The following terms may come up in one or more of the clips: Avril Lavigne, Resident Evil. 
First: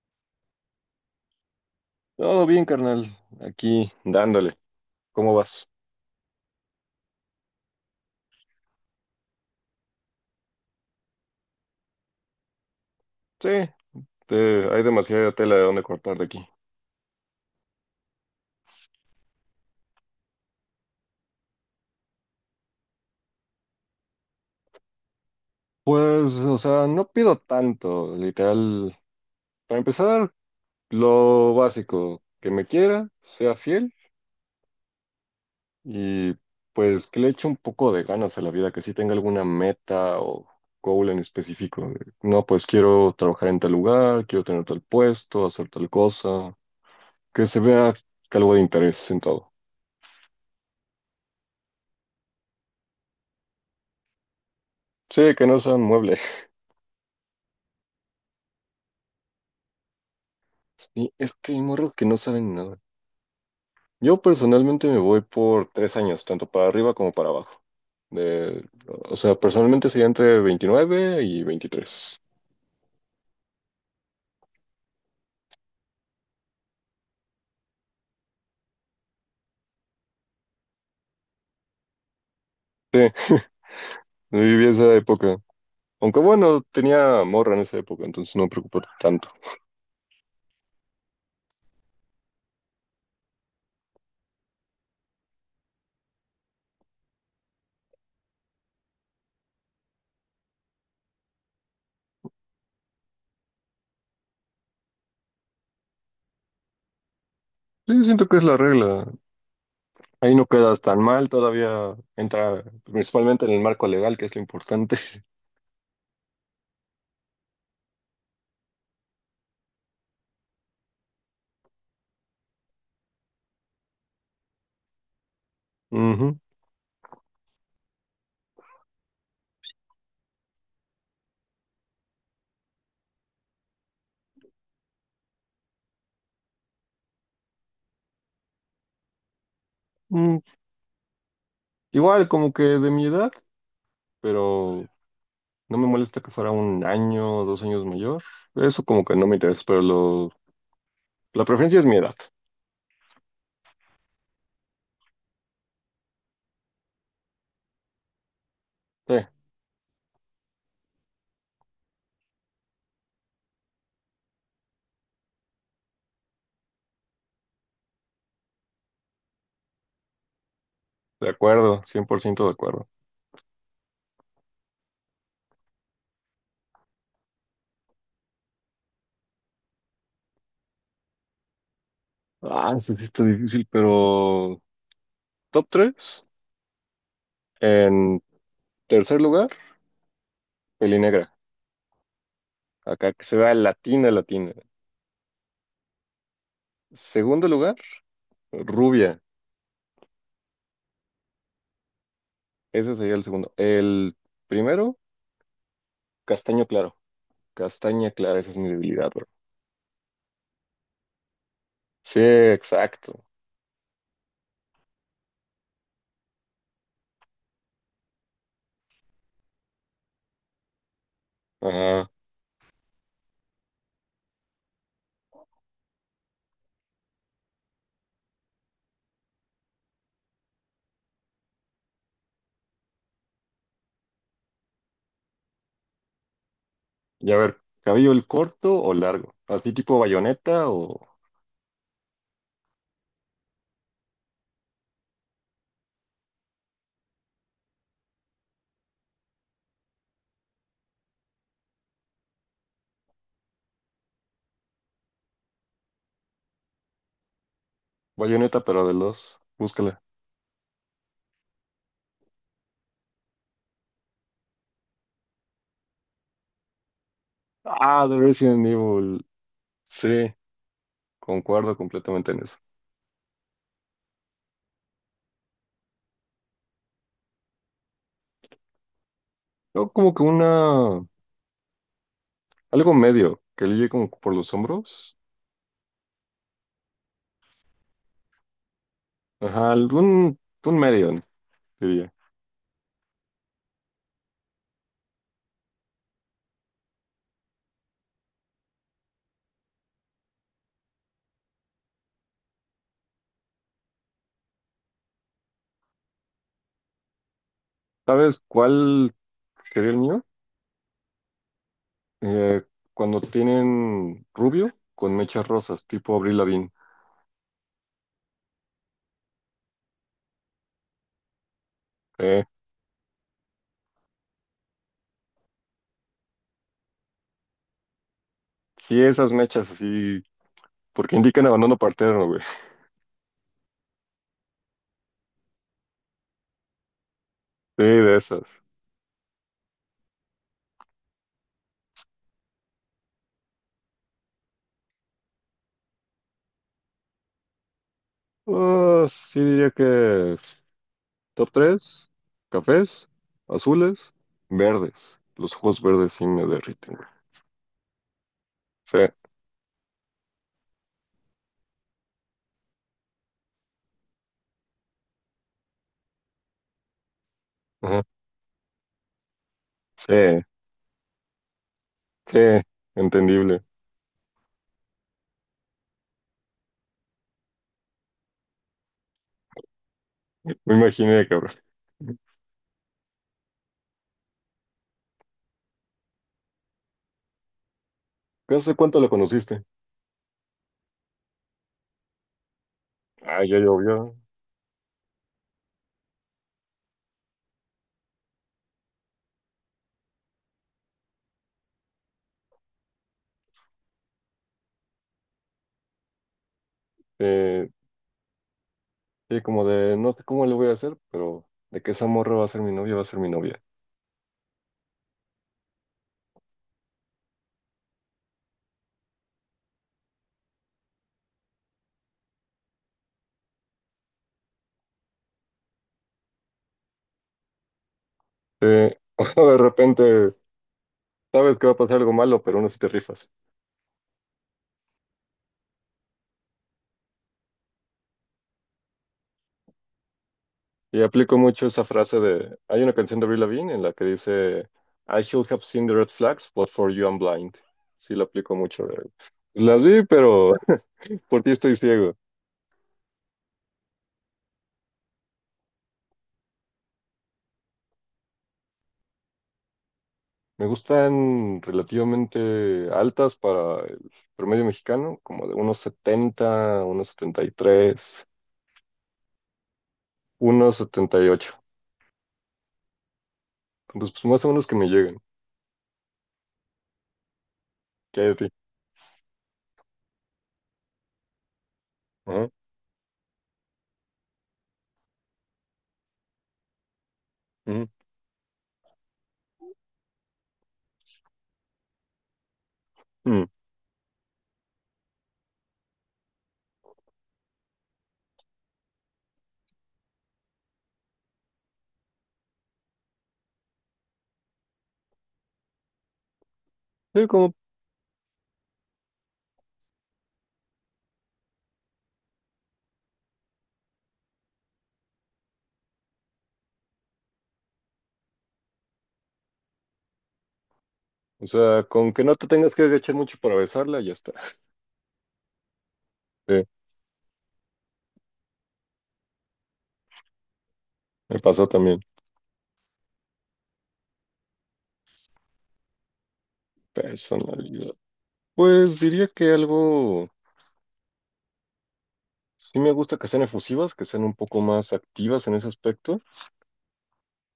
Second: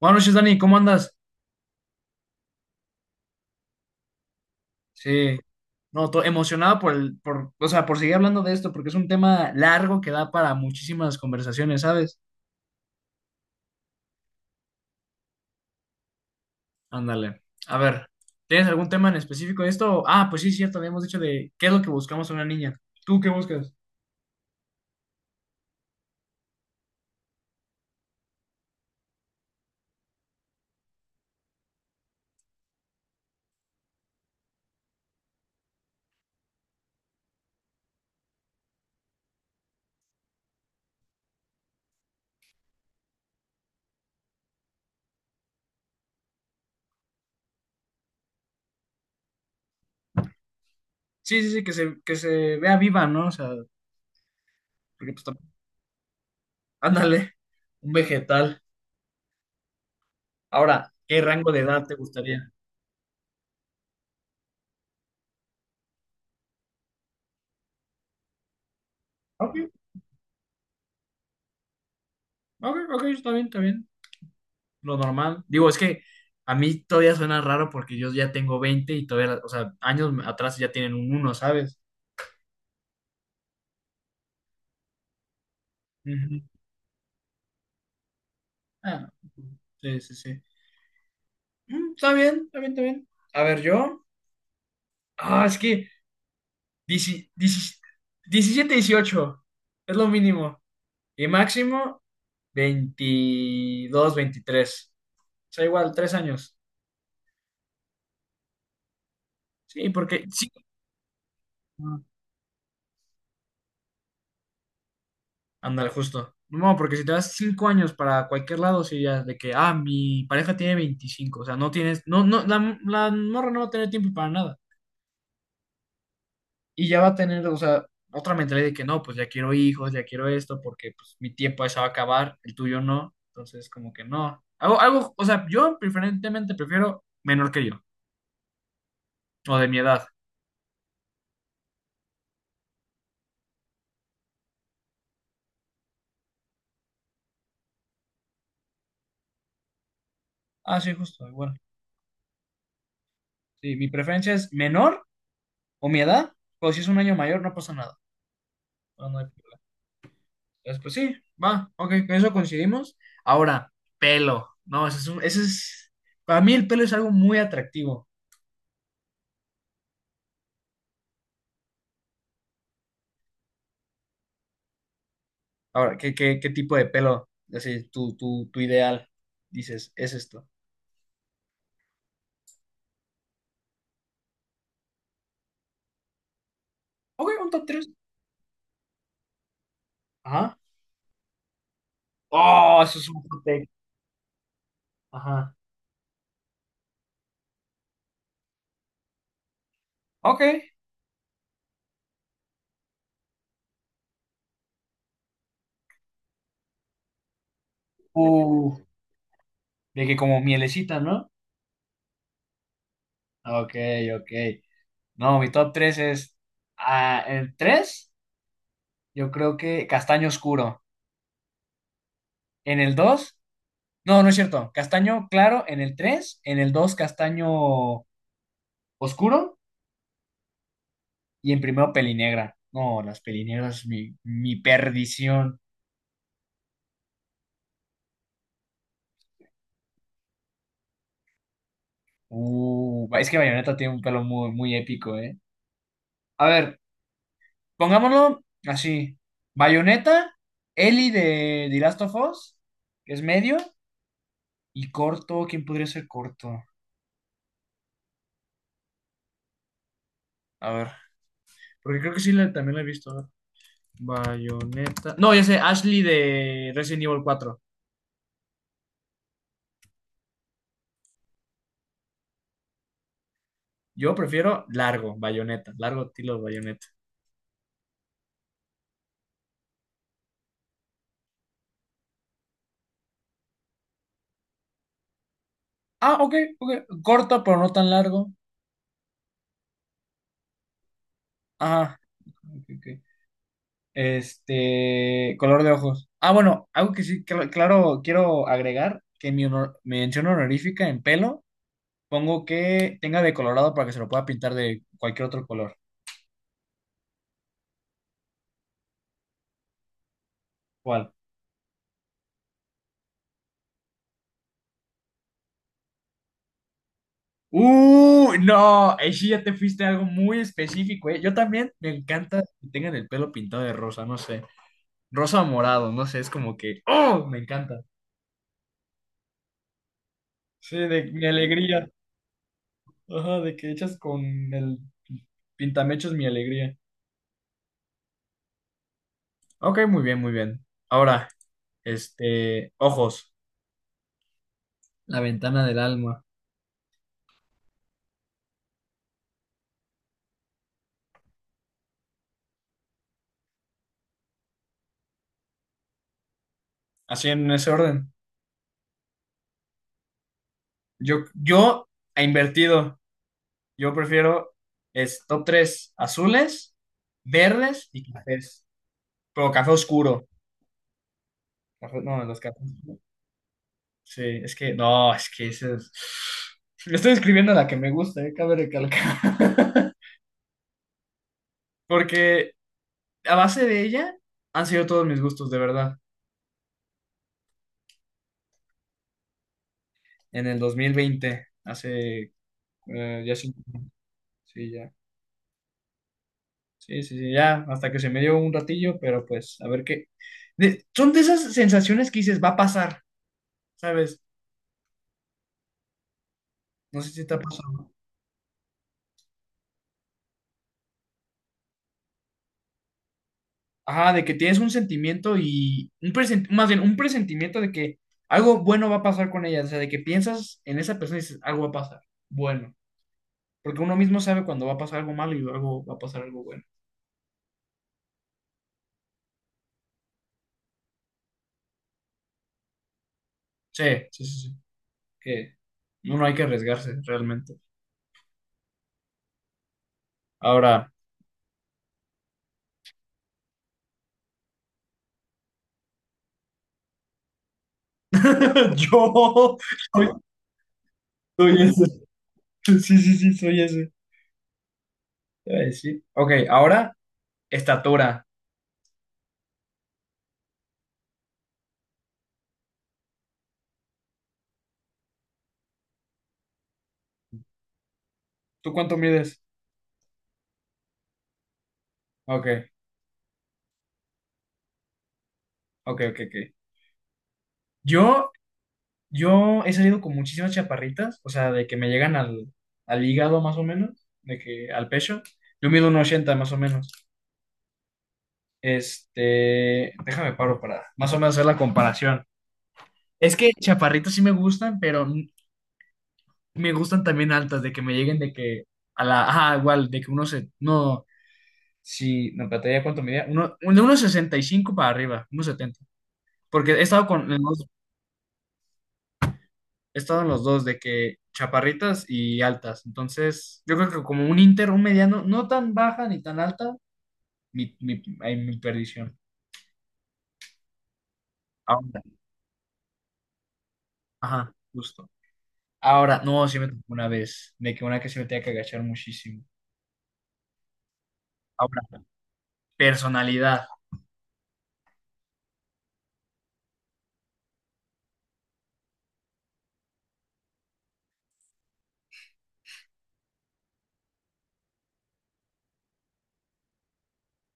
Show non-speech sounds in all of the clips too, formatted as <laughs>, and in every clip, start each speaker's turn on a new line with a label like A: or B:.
A: Buenas noches, Dani, ¿cómo andas?
B: Todo bien, carnal. Aquí, dándole. ¿Cómo
A: Sí,
B: vas?
A: no, emocionado o sea, por seguir hablando de esto, porque es un tema largo que da para muchísimas conversaciones, ¿sabes?
B: Sí, hay demasiada tela de dónde cortar de aquí.
A: Ándale. A ver, ¿tienes algún tema en específico de esto? Ah, pues sí, cierto, habíamos dicho de qué es lo que buscamos en una niña. ¿Tú qué buscas?
B: Pues, o sea, no pido tanto, literal. Para empezar, lo básico, que me quiera, sea fiel y pues que le eche un poco de ganas a la vida, que sí tenga alguna meta o goal en específico. No, pues quiero trabajar en tal lugar, quiero tener tal puesto, hacer tal cosa, que se vea algo de interés en todo.
A: Sí, sí, sí, que se vea viva, ¿no? O sea, porque pues,
B: Sí, que no sean muebles.
A: ándale, un vegetal. Ahora,
B: Sí,
A: ¿qué
B: es
A: rango
B: que
A: de
B: hay
A: edad
B: morros
A: te
B: que no
A: gustaría?
B: saben nada. Yo personalmente me voy por 3 años, tanto para arriba como para abajo. De, o sea,
A: Ok,
B: personalmente sería entre 29 y 23.
A: ok, ok, está bien, está bien. Lo normal. Digo, es que a mí todavía suena raro porque yo ya tengo 20 y todavía, o sea, años atrás ya tienen un uno, ¿sabes?
B: Yo viví esa época. Aunque
A: Ujú.
B: bueno, tenía morra en esa época, entonces no me preocupó
A: Ah,
B: tanto.
A: sí, sí, sí. Mm, está bien, está bien, está bien. A ver, yo. Ah, es que 17, 17 18 es lo mínimo. Y máximo 22, veintitrés. O sea, igual, 3 años.
B: Sí, siento que es la regla.
A: Sí, porque
B: Ahí no
A: sí.
B: quedas tan mal, todavía entra principalmente en el marco legal, que es lo importante.
A: Ándale, justo. No, porque si te das 5 años para cualquier lado, sí, ya, de que, ah, mi pareja tiene 25, o sea, no tienes, no, no, la morra no va a tener tiempo para nada.
B: <laughs> Ujú.
A: Y ya va a tener, o sea, otra mentalidad de que no, pues ya quiero hijos, ya quiero esto, porque pues mi tiempo ya se va a acabar, el tuyo no. Entonces, como que no. Algo, algo, o sea, yo preferentemente prefiero menor que yo, o de mi edad.
B: Mm, Igual, como que de mi edad, pero no me molesta que fuera un año o 2 años mayor. Eso como que no me interesa,
A: Ah, sí, justo,
B: la
A: igual.
B: preferencia es mi edad.
A: Sí, mi preferencia es menor o mi edad, o si es un año mayor, no pasa nada. No,
B: Sí,
A: no hay. Entonces, pues sí, va, ok, con eso coincidimos. Ahora, pelo. No, ese es un- ese es, para mí el pelo es algo muy atractivo.
B: de acuerdo, 100% de acuerdo.
A: Ahora, ¿qué tipo de pelo? Así, tu ideal, dices, es esto.
B: Ah, sí, sí está difícil, pero top tres.
A: Ok, un top tres.
B: En tercer lugar,
A: Ajá.
B: pelinegra.
A: Oh, eso es
B: Acá
A: un
B: que se
A: hot
B: vea
A: take.
B: latina, latina.
A: Ajá.
B: Segundo lugar, rubia.
A: Ok.
B: Ese sería el segundo. El primero, castaño claro. Castaña clara, esa es mi
A: Uh,
B: debilidad, bro.
A: de que como mielecita, ¿no?
B: Sí, exacto.
A: Ok, ok. No, mi top 3 es, en el 3, yo creo que castaño oscuro.
B: Ajá.
A: En el dos. No, no es cierto. Castaño claro en el 3, en el 2, castaño oscuro y en primero pelinegra. No, las pelinegras, mi perdición.
B: Y a ver, ¿cabello el corto o largo? ¿Así tipo bayoneta o
A: Es que Bayonetta tiene un pelo muy, muy épico, ¿eh? A ver, pongámoslo así. Bayonetta, Ellie de The Last of Us, que es medio, y corto, ¿quién podría ser corto?
B: bayoneta pero de los? Búscala.
A: A ver, porque creo que sí también la he visto. A ver. Bayonetta. No, ya sé, Ashley de Resident Evil 4.
B: Ah, de Resident Evil. Sí, concuerdo completamente en eso.
A: Yo prefiero largo, bayoneta, largo tiro de bayoneta.
B: Yo como que una... algo medio, que ligue como por los hombros.
A: Ah, ok, ok. Corto, pero no tan largo.
B: Ajá, algún... un medio,
A: Ajá.
B: diría.
A: Ok, ok. Color de ojos. Ah, bueno, algo que sí, claro, quiero agregar, que mi mención honorífica en pelo, pongo que tenga de colorado para que se lo pueda pintar de cualquier otro color.
B: ¿Sabes cuál sería el mío?
A: ¿Cuál?
B: Eh, Cuando tienen rubio con mechas rosas, tipo Avril Lavigne.
A: No, ahí sí ya te fuiste a algo muy específico, ¿eh? Yo también me encanta
B: Eh,
A: que tengan el pelo pintado de rosa, no sé. Rosa o morado, no sé, es como que, ¡oh! Me encanta.
B: sí, esas mechas así,
A: Sí, de
B: porque
A: mi
B: indican abandono
A: alegría.
B: partero, güey.
A: Ajá, de que echas con el pintamechos mi alegría.
B: Sí, de esas.
A: Ok, muy bien, muy bien. Ahora, ojos. La ventana del alma.
B: Ah, sí diría que top tres: cafés, azules, verdes. Los ojos verdes sí me derriten, güey.
A: Así en ese orden.
B: Sí,
A: Yo he invertido. Yo prefiero es top 3 azules, verdes
B: ajá,
A: y cafés. Pero café oscuro.
B: sí,
A: No, los
B: sí,
A: cafés.
B: entendible.
A: Sí, es que no, es que ese es. Le estoy escribiendo la que me gusta, cabe recalcar.
B: Me imaginé, cabrón.
A: <laughs> Porque a base de ella han sido todos mis gustos, de verdad.
B: ¿Qué hace cuánto la conociste?
A: En el 2020 hace ya
B: Ah, ya llovió.
A: sí, ya. Sí, sí, sí, ya, hasta que se me dio un ratillo, pero pues, a ver qué. Son de esas sensaciones que dices, va a pasar, ¿sabes? No sé si te ha
B: Eh,
A: pasado.
B: sí, como de, no sé cómo le voy a hacer, pero de que esa morra va a ser mi novia, va a ser mi novia.
A: Ajá, de que tienes un sentimiento y más bien un presentimiento de que algo bueno va a pasar con ella, o sea, de que piensas en esa persona y dices, algo va a pasar, bueno, porque uno mismo sabe cuando va a pasar algo malo y algo va a pasar algo bueno.
B: Sí, <laughs> o de repente, sabes que va a pasar algo malo, pero aún así te rifas.
A: Sí, sí, sí, sí. Que no, no hay que arriesgarse realmente. Ahora,
B: Y aplico mucho esa frase de, hay una canción de Avril Lavigne en la que dice, I should have seen the red flags, but for you I'm blind. Sí, la aplico
A: <laughs>
B: mucho. Pues,
A: yo
B: las vi,
A: soy,
B: pero por ti
A: soy
B: estoy
A: ese.
B: ciego.
A: Sí, sí, sí, soy ese. Ay, sí. Ok, ahora, estatura.
B: Me gustan relativamente altas para el promedio mexicano, como de unos 70 unos 73
A: ¿Tú cuánto mides?
B: unos 78.
A: Ok,
B: Entonces, pues más o menos que me lleguen.
A: ok, ok, ok.
B: ¿Qué hay
A: Yo,
B: de ti?
A: yo he salido con muchísimas chaparritas, o sea, de que me llegan
B: Ajá,
A: al, hígado más o menos, de que al pecho. Yo mido un 80 más o menos.
B: ujú,
A: Déjame paro para más o menos hacer la comparación. Es
B: mm.
A: que chaparritas sí me gustan, pero me gustan también altas, de que me lleguen de que a la, ajá, igual, de que uno se, no, si, no, pantalla cuánto medía, uno, de unos 65 para arriba, unos 70 porque he estado
B: Sí,
A: con en
B: como,
A: los he estado en los dos, de que chaparritas y altas, entonces, yo creo que como un inter, un mediano, no tan baja ni tan alta, ay, mi perdición.
B: o sea,
A: Ahora,
B: con que no te tengas que agachar mucho para besarla, ya está.
A: ajá, justo. Ahora, no, sí
B: Sí,
A: me tocó una vez, de que una que se me tenía que agachar muchísimo.
B: me pasó
A: Ahora,
B: también.
A: personalidad.
B: Personalidad. Pues diría que algo, sí me gusta que sean efusivas, que sean un poco más activas en ese aspecto,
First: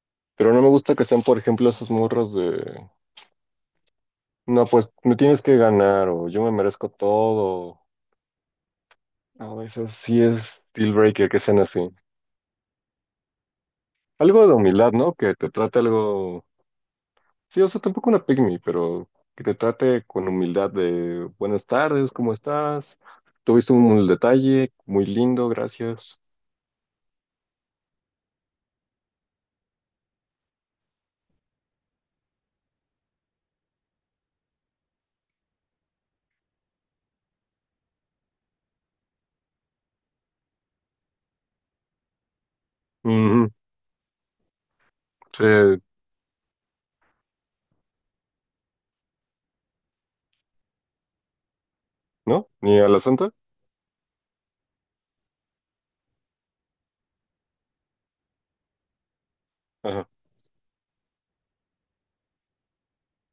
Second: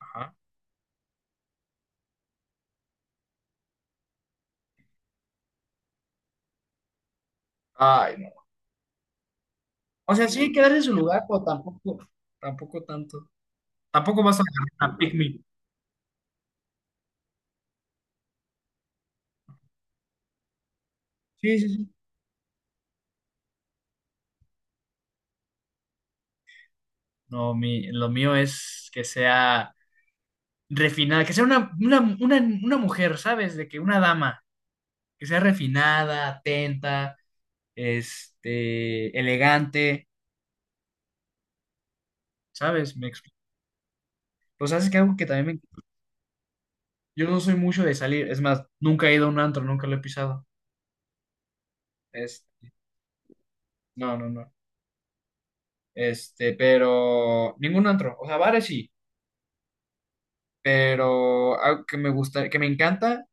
A: Ajá.
B: pero no me gusta que sean, por ejemplo, esas morras de, no, pues me tienes que ganar o yo me merezco todo.
A: Ay,
B: A veces
A: o
B: sí
A: sea, sí,
B: es
A: quedarse en su
B: deal
A: lugar,
B: breaker que
A: pero
B: sean así.
A: tampoco, tampoco tanto. Tampoco vas a
B: Algo de humildad,
A: agarrar a
B: ¿no?
A: pick
B: Que
A: me.
B: te trate algo, sí, o sea, tampoco una pygmy, pero que te trate con humildad de
A: Sí,
B: buenas
A: sí, sí.
B: tardes, ¿cómo estás? Tuviste un detalle muy lindo, gracias.
A: No, lo mío es que sea refinada, que sea una mujer, ¿sabes? De que una dama, que sea refinada, atenta, elegante, ¿sabes? Me explico.
B: Ujú.
A: Pues sabes que algo que
B: Sí,
A: también me. Yo no soy mucho de salir, es más, nunca he ido a un antro, nunca lo he pisado. Es,
B: ¿no? Ni a la santa.
A: no, no, no. Pero ningún antro, o sea, bares sí.
B: Ajá.
A: Pero algo que me gusta, que me encanta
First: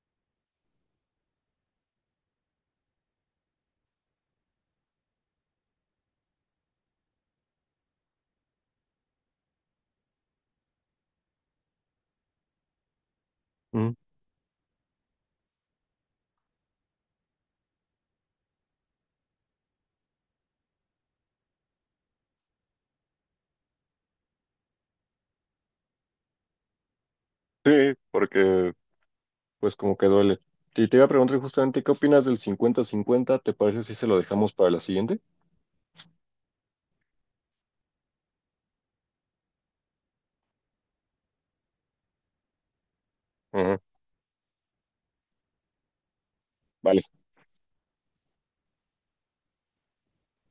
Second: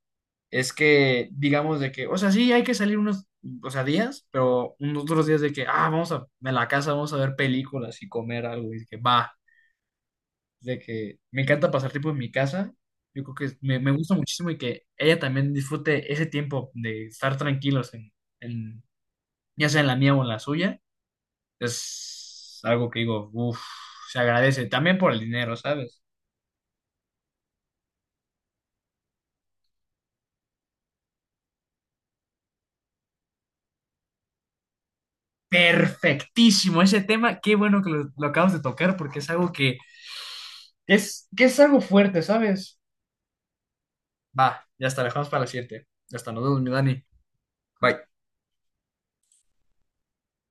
A: es que, digamos, de que, o sea, sí hay que salir unos, o sea, días, pero unos otros días de que, ah, vamos a la casa, vamos a ver películas y comer algo, y de que va, de que me encanta pasar tiempo en mi casa. Yo creo que me
B: Ujú.
A: gusta muchísimo y que ella también disfrute ese tiempo de estar tranquilos en, en, ya sea en la mía o en la suya. Es algo que digo, uff, se agradece también por el dinero, ¿sabes?
B: Sí, porque pues como que duele. Y te iba a preguntar justamente, ¿qué opinas del 50-50? ¿Te parece si se lo dejamos para la siguiente?
A: Perfectísimo ese tema. Qué bueno que lo acabas de tocar porque es algo que es algo fuerte, ¿sabes?
B: Ajá.
A: Va, ya está, dejamos para la siguiente. Ya está, nos vemos, mi
B: Vale.
A: Dani. Bye.